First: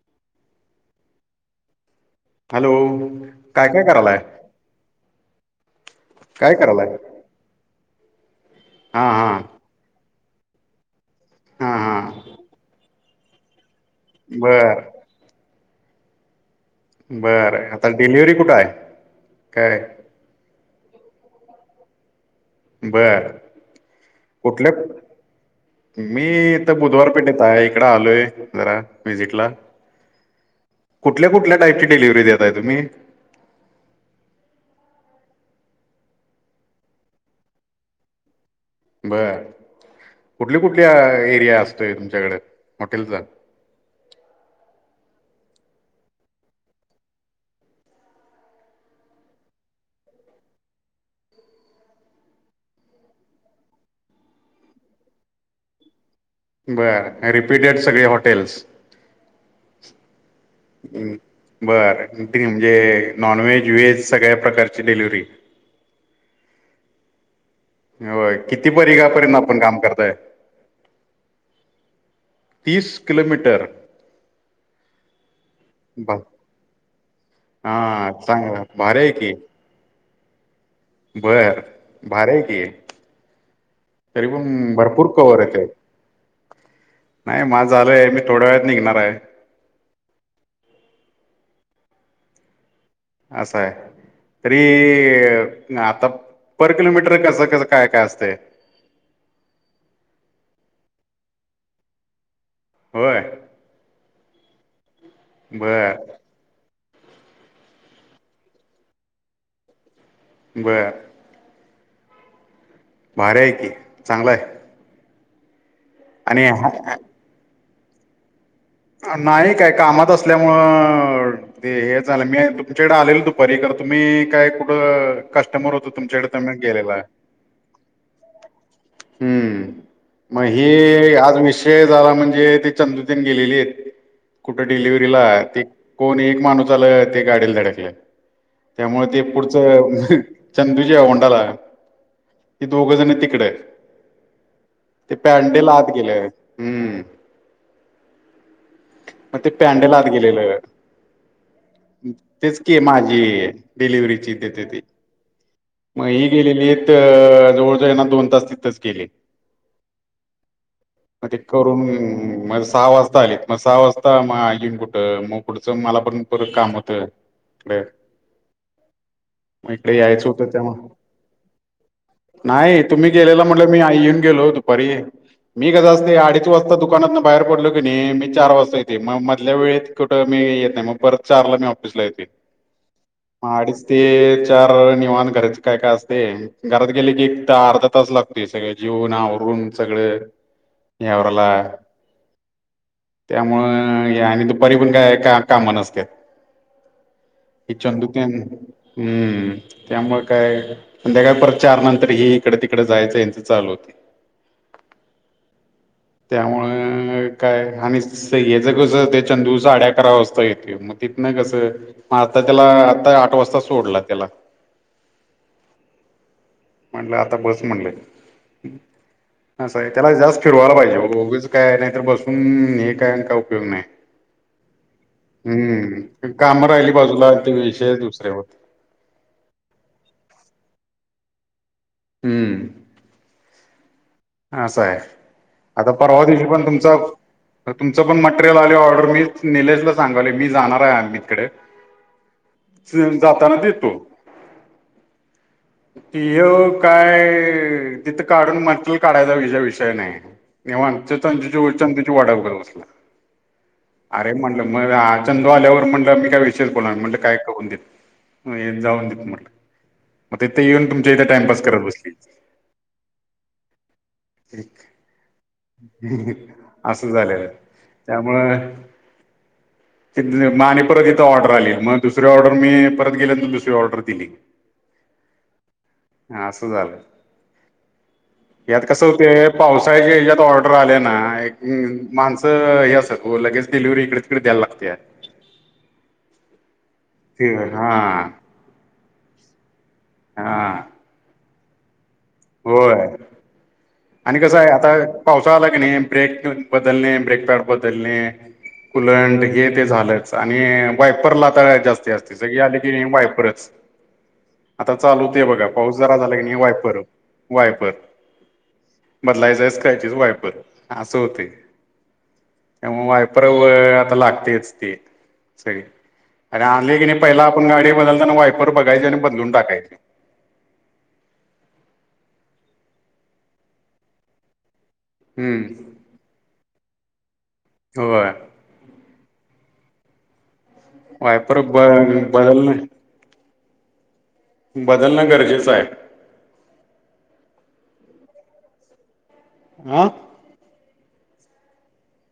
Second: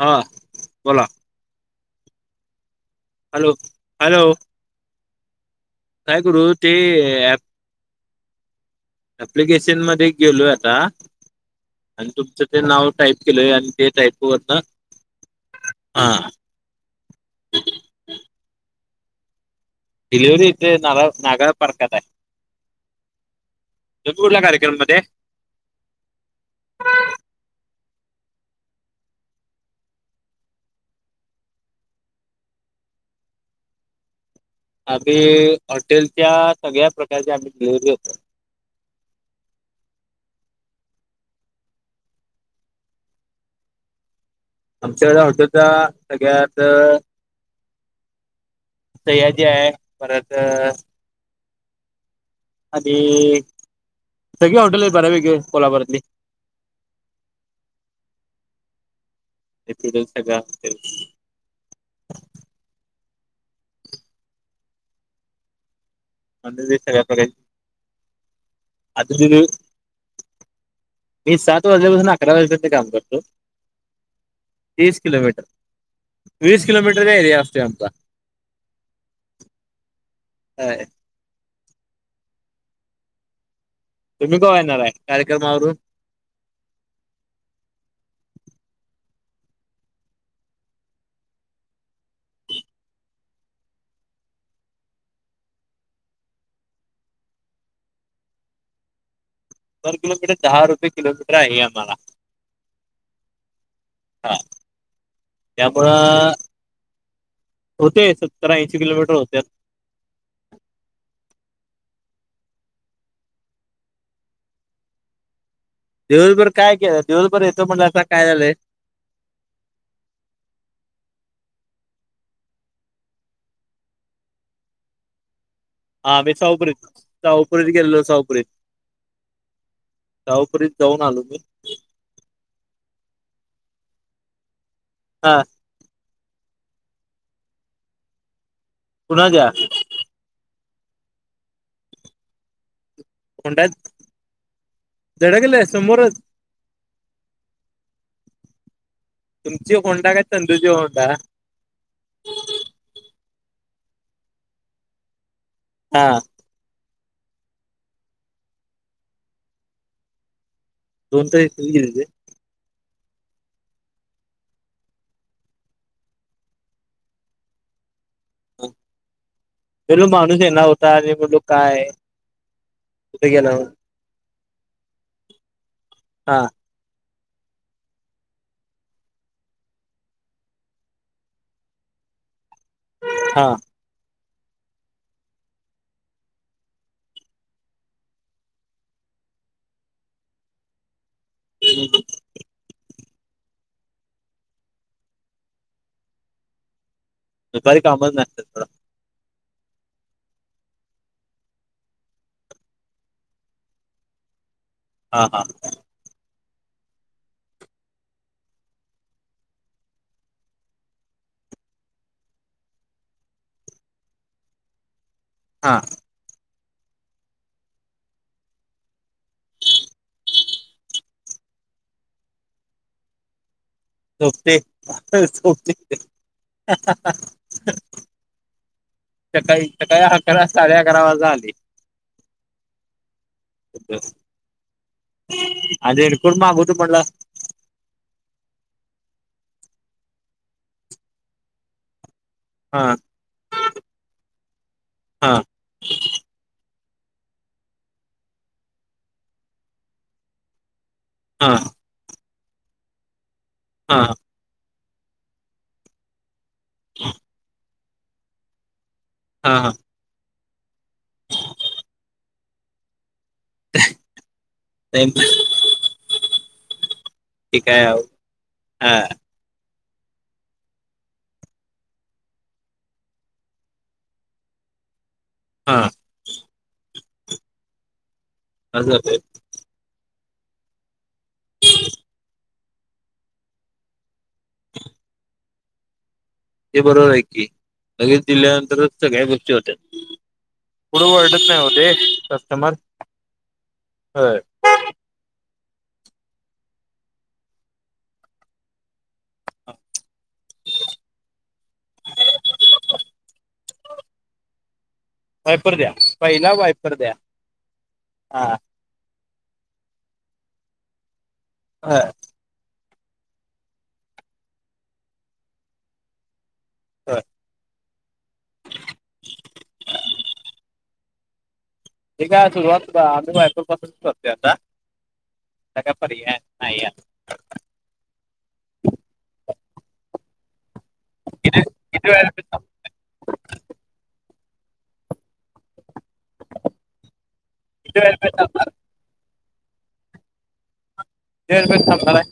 हा, बोला. Hello! Hello काय-काय करायलाय? हॅलो करू काय ते करायलाय? हां हां ॲप्लिकेशन मध्ये गेलोय आता, हां आणि हां तुमचा ते नाव टाईप केलय आजू बर [unintelligible] बरं, आता डिलिव्हरी कुठेय? डिलिव्हरी येथे ना नागाव तारका ला. बरं - कुठल्या? मी तर बुधवारपेठेत आहे. इकड आलोय, जरा विझिटला. कुठल्या- कुठल्या टाईपची डिलिव्हरी देताय? तुम्ही आम्ही हॉटेलच्या, सगळ्या प्रकारच्या आम्ही डिलव्हरी देतो. बर - कुठली, कुठल्या एरिया असतोय? तुमच्याकडे हॉटेलचा. आमच्याकडे हॉटेलचा सगळ्यात, अ... सयाजी आहे. परत अ... आणि सगळी हाॅटेल आहेत बर्यापैकी बरं. रिपीटेड सगळी हॉटेल्स. येथील सगळ्या हॉटेल बर, ती म्हणजे - नॉन व्हेज- व्हेज सगळ्या प्रकारची डिलिव्हरी. [unintelligible] आता [unintelligible] मी सात वाजल्यापासून, अकरा वाजेपर्यंत काम तीस करतो. किलोमीटर तीस किलोमीटर. बा वीस किलोमीटर चा एरिया असते आमचा. हा चांगला भारी आहे की ह.. बर बारय की. तुम्ही कवा तरीपण येणार आहे भरपूर कव्हर होत. कार्यक्रमावरून? नाही माझ झालंय मी थोड्या वेळात निघणार आहे. असं आहे. तरी आता पर किलोमीटर कसं कस काय काय असतंय. पर किलोमीटर दहा रुपये किलोमीटर आहे आम्हाला. होय. हा त्यापं.. बर होते सत्तर, ऐंशी किलोमीटर होते. बर. भारी आहे की चांगलंय दिवसभर काय की दिवसभर येतो पण आता काय झालंय. नाही काय कामात असल्यामुळ ते हे झालं मी तुमच्याकडे आलेलो दुपारी कार... तुम्ही काय कुढ अ... समोर होतो हा तुमच्याकड आम्ही तर म शाहूपुरीत गेलेलाय. शाहूपुरीत गेलेलो शाहूपुरीत हम्म, मग शाहूपुरीत जाऊन हे आलो मी. आज विषय झाला म्हणजे ते चंदु... पण गेलेली हे कुठे डिलिव्हरीला हा ते.. कोण एक माणूस आलं ते गाडीला धडकलं त्यामुळे ते कुणाच्या? पुढचं हम.. चंदुजीवंडला. दोघ जण तिकडे होंडा ते धडकले पॅंडे ला आत समोरच गेले, हम्म. मग ते तुमची पॅंडल आत होंडा काय गेलेलं चंदूची होंडा तेच की माझी.. डिलिव्हरीची तथेते हा मग ही गेलेली य... अ जवळ जाईना दोन तास तिथच गेले. दोन मग ते तर इथेच करून गेलेले. म सहा वाज... आली मग सहा वाजता मग आजिन कुठं मग पुुढचं मला पण परत काम होतं. [inaudible] मग इकडे पलो यायचं माणूस होतं येना त्यामुळं होता आणि मी म्हणलो काय. नाही तुम्ही कुठे गेलेला गेला? म्हटलं मी आ येऊन गेलोत.. परी मी कसा असते हा अडीच वाजता दुकानातन बाहेर पडलो.. मी कनी मी चार वाजता येते मग मधल्या वेळेत कुठं मी येत नाही मग परत चारला मी ऑफिसला येते. हा मग आडिच ते.. तर निवान घरच काय काय असते घरात गेले की एक त अर्धा तास लागते सगळे जेवून आवरुन... पण सगळे.. [inaudible] यावरला.. त्यामुळं हे आणि दुपारी पण काय का कामा नसत्या त. हे दुपारी कामच चंदुकन, नसतात सोडा. हम्म. त्यामुळे काय संध्याकाळ परत चार नंतर हे इकड तिकड जायचं याचं चालू होते. हा हा. त्यामुळं अं.. काय आणि स्यच कस ते चंदू साडे करावास्था येते मग तिथन कसं आता... त्याला आता आठ वाजता सोडला त्याला. हा. म्हलं आता बस म्हणले. असं आहे त्याला जास्त फिरवायला पाहिजे उगेच काय नाही तर बसून हे काय का उपयोग नाही. झोपते झोपते हम्म, काम राहिली बाजूला ते विशय दुसऱ्यावर. सकाळी सकाळी आकरा साडे आकरा वाजता आली. हमं. असा आहे आता आणि परवा रेनकोट दिवशी पण मागवतो तुमच म्हणला तुमचं पण मटेरियल आले ऑर्डर मी निलेशला सांगाले मी जाणार आहे अमित कड हा जाताना देतो हा त काय तिथं काढून मट काढायचा विझ विषय नाही हा चंदू ची वाट बघत बसले हा अरे म्हटलं मी मग चंद आल्यावर म्हंलं मी काय विषय बोला म्हट काय करून दे जाऊन देत म्हटलं हा हा मग तिथे येऊन तुमच्या इथे टाइमपास करत बसली एकिक असं झालेलं ठीक आहे त्यामुळं हा आणि परत इथ ऑर्डर आली मग दुसरी ऑर्डर मी परत गेल्यानंतर दुसरी ऑर्डर दिली हा हा असं झालंय यात कसं होतंय पावसाळ्याच्या ह्याच्यात ऑर्डर आल्या ना माणस स हे असतेत ओ, लगेच डिलिव्हरी इकडे तिकडे द्यायला लागते. ते बरोबर आहे की, हा लगेच दिल्यानंतरच सगळ्या गोष्टी होत्यात. हा पुढं वरडत नाही हो ते. होय, आणि कसंय आता पावसा आला की नाही ब्रेक बदलणे, ब्रेकपॅड बदलणे कुलंट हे ते झालंच आणि वायपरला आता जास्ती असते सगळी आले की नाही वायपरच [inaudible] आता चालू होतंय बघा, वायपर द्या पाऊस जरा झाला की पहिला नाही वायपर द्या वायपर, हा बदलायचा काय तिच वायपर असं होतंय. हा त्यामुळे वायपर अ आता लागतयच ते सगळे आणि आणले की नाही होय पहिला आपण गाडी बदलताना वायपर बघायची आणि बदलून टाकायचे. ते काय सुरवात आम्ही वायपर पासूनच करतोय आता. त्या काय हम्म पर्याय नाय या होय किती वायपर ब किती वेळ किती बदलले बदलणं गरजेचं आहे. [unintelligible] आ? किती वेळ थांबणार?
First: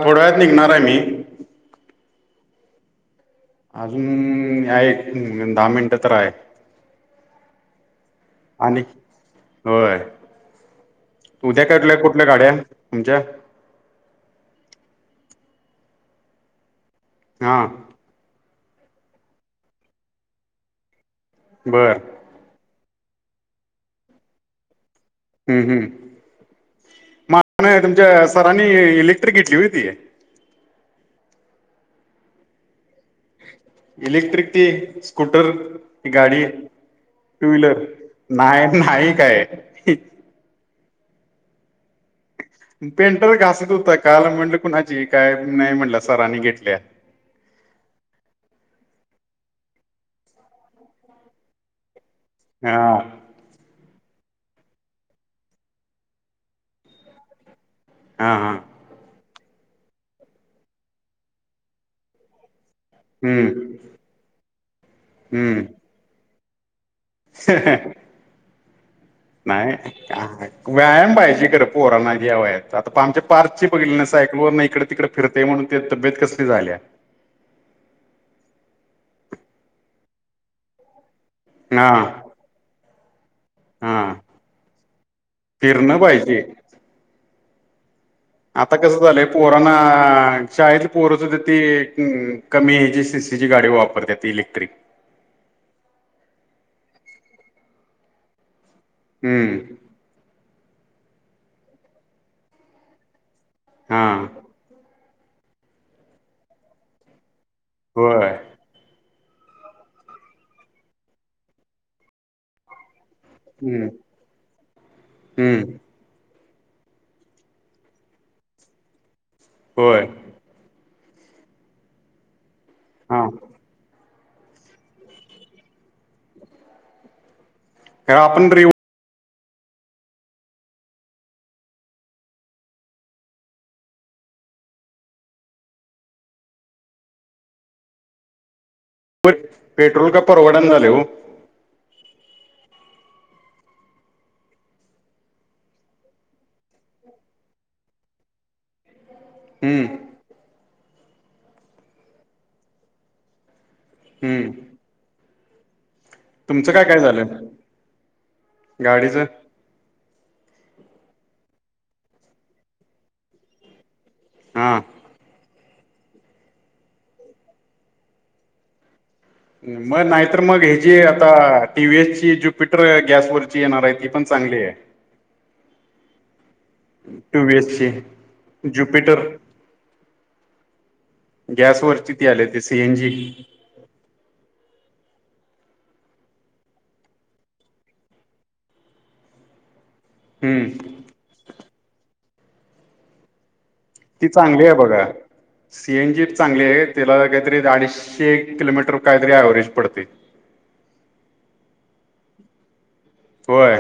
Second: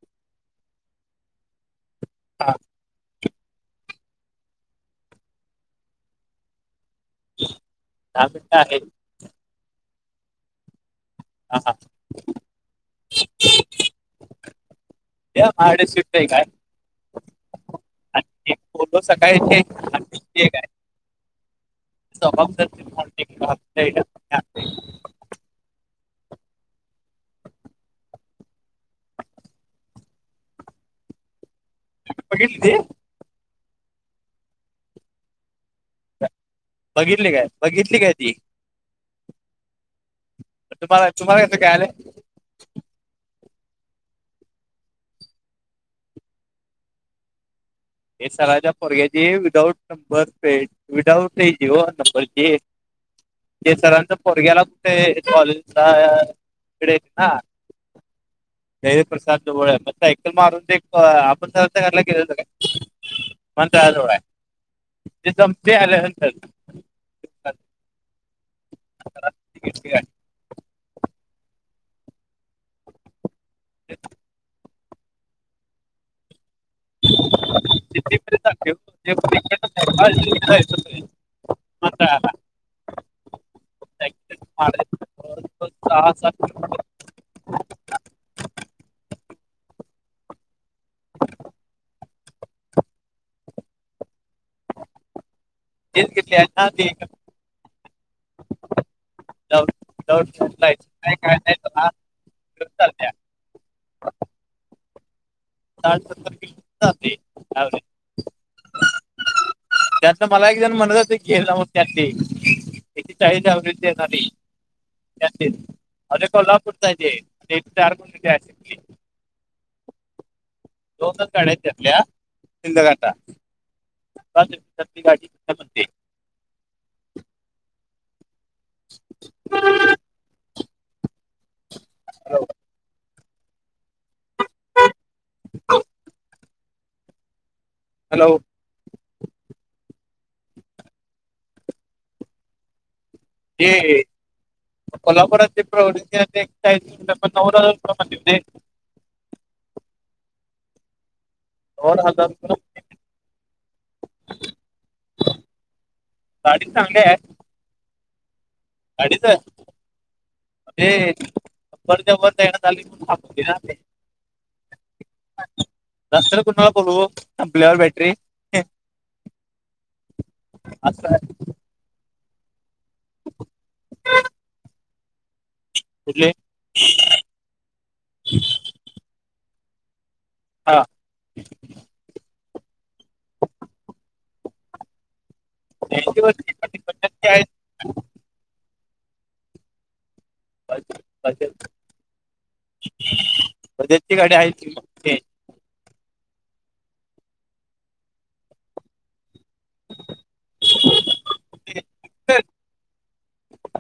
थोड्यावेळात निघणार आहे मी. हा. अजून आहे एक दहा मिनटं तर आहे. दहा मिनटं आहे? आणि होय. हा उद्या हा काढल्या कुठल्या गाड्या तुमच्या? उद्या माज्याकडं स्विफ्ट एक आहे. हा [unintelligible] बरं [unintelligible] हम्म हम्म [unintelligible] तुमच्या सरांनी इलेक्ट्रिक घेतली होय ती? बघितली? इलेक्ट्रिक ती, स्कूटर गाडी बघितली काय टू व्हीलर, बघितली काय ती नाही नाही काय तुम्हाला तुम्हाला कसं कळालं? [unintelligible] कळालं म्हणलं कुणाची काय नाय म्हणला सरांनी घेतल्या. हे सराच्या पोरग्याची, विदाउट नंबर प्लेट विदाउट ए जीओ नंबर ये हा ये सर पोरग्याला कुठे कॉलेजला इकडे य ना हा हा जे वी प्रसाद जवळ आहे, सायकल मारून ते आपण सरांच्या घराला गेलेलो का? हम्म हम्म [unintelligible] [unintelligible] नाही, व्यायाम पाहिजे खरं पोरांना या वयात आता आमच्या पार्थची बघितली ना सायकलवर नाही इकडे तिकडे फिरतेय म्हणून ते तब्येत कस झाल्या. [unintelligible] ना हा, फिरणं पाहिजे. आता कसं झालंय पोराना शाळेतली पोर सुध्दा ती कमी ह्याची हेजी गाडी वापरतात इलेक्ट्रिक. [inaudible] दे ते त्यांना दे. [inaudible] जाऊ हम्म दे जाऊ सांगतायेत नाही काय नाही बघा [unintelligible] हां साठ, सत्तर किलो मीटर जाते. होय. त्यातलं मला एक जण म्हणत होत की हेन होत्यात की इथं आहेत दहावीत हम्म देणारी त्यातील हम्म अरे कोल्हा कुठं जे त्याचे चार गुंठा द्याचे हाईत की. होय. दोनच गाड्या त्यातल्या शिंदे हां घाटात सकाळच्यान तसली गाडी तीथेच होती. का आपण तरी [inaudible] होय, होय. [inaudible] हॅलो. प पेट्रोल काय परवडना झाले ओ. ते हे. कोल्हापुरात ते प्रोजेक्ट केल्यात ते [unintelligible] ते. हम्म. होन आता [inaudible] हम्म. [inaudible] गाडी तुमचं काय काय चांगली आहे झालं [inaudible] गाडीचं ए पण जमत नाही ना खाली थांब तेला दे. हा. रस्तावर कुणाला बोलवु संपल्यावर बॅटरी मग नाहीतर मग हे जी असं आहे आता टीव्हीएसची ज्युपिटर गॅसवरची येणार आहे ती पण चांगली आहे. कुठली? टि व्ही एस ची जुपिटर हा [inaudible] गॅसवर ची ती आल्या ती सी एन जी ऐंशी वर्षांची [unintelligible] हम्म [unintelligible] ती चांगली आहे बघा सी एन जीत चांगली आहे तिला काहीतरी अडीचशे किलोमीटर काहीतरी अव्हरेज पडते. [inaudible] [unintelligible] होय.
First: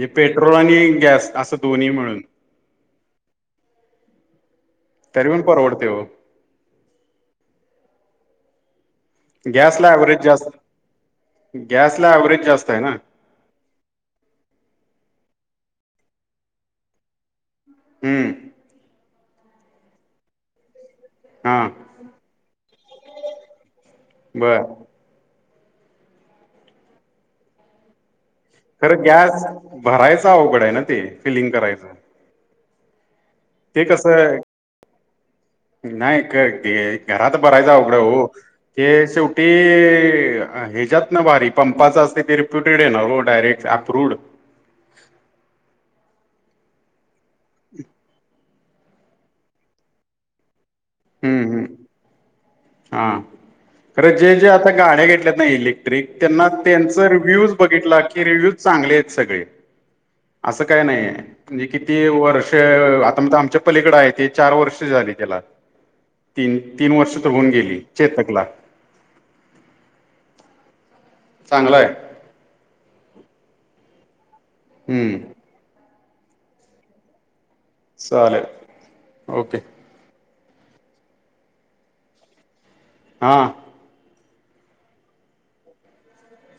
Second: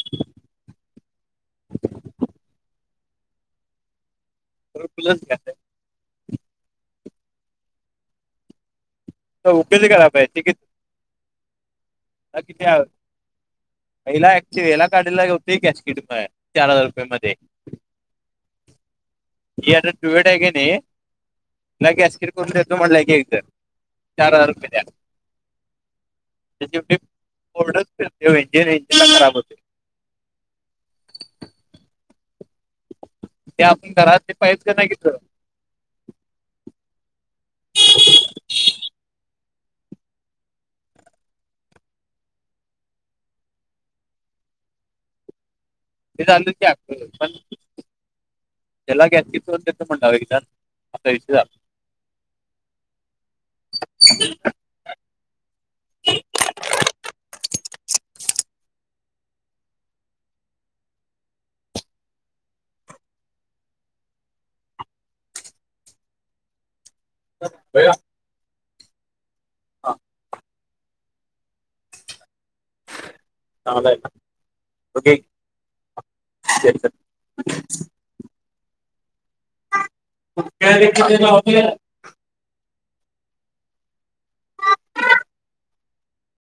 हे पेट्रोल आणि गॅस असं दोन्ही मिळून. [inaudible] प्लस तरी पण घ्यायचं परवडते हो. तो उपयोग तर गॅसला कराय ॲव्हरेज पाहिजे जास्त टिकीट गॅसला [inaudible] अ ॲव्हरेज किती जास्त आहे. ना हेला ऍक्चुली हेला गाडीला होतय गॅसकीट फायर काय चार हजार रुपये मध्ये. हम्म. ही अता डुएट हाय कणी हा हिथंन गॅसकिट करून देतो म्हटल्या इथं की एकट चार हजार बर रुपये द्या. [unintelligible] ते शेवटी तेवढंच तेल. खरं गॅस भरायचा अवघड आहे ना ते फिलिंग करायचं. त्या ते पण दरात ते कसं पाहिजे का नाय तिथ. नाही काय ते घरात भरायचं उवघड हो ते शेव ते. [inaudible] ते अ हेज्यातन भारी पंपाच असते ते रिप्युटेड येणार ओ आहे ना ओ डायरेक्ट अपरूड ते कायमचच आसतय पण हम् त्याला गॅसकीट कोणत्या कंपनीच आहे इथं... असा ईश्यू हम्म हम्म हा खरं जे जे आता गाड्या घेतल्यात ना इलेक्ट्रिक त्यांना त्यांचं रिव्ह्यूज बघितला की रिव्ह्यूज चांगले आहेत सगळे असं काय नाहीय म्हणजे किती वर्ष आता ईथ आमच्या पलीकडं आहे ते चार वर्ष झाली तेला तीन तीन वर्ष तर होऊन गेली चेतकला हा चांगलं हाय अन मग हम्म आखेर तक चालेल ओके उत्यानं घेतली होती ना आपल्या हा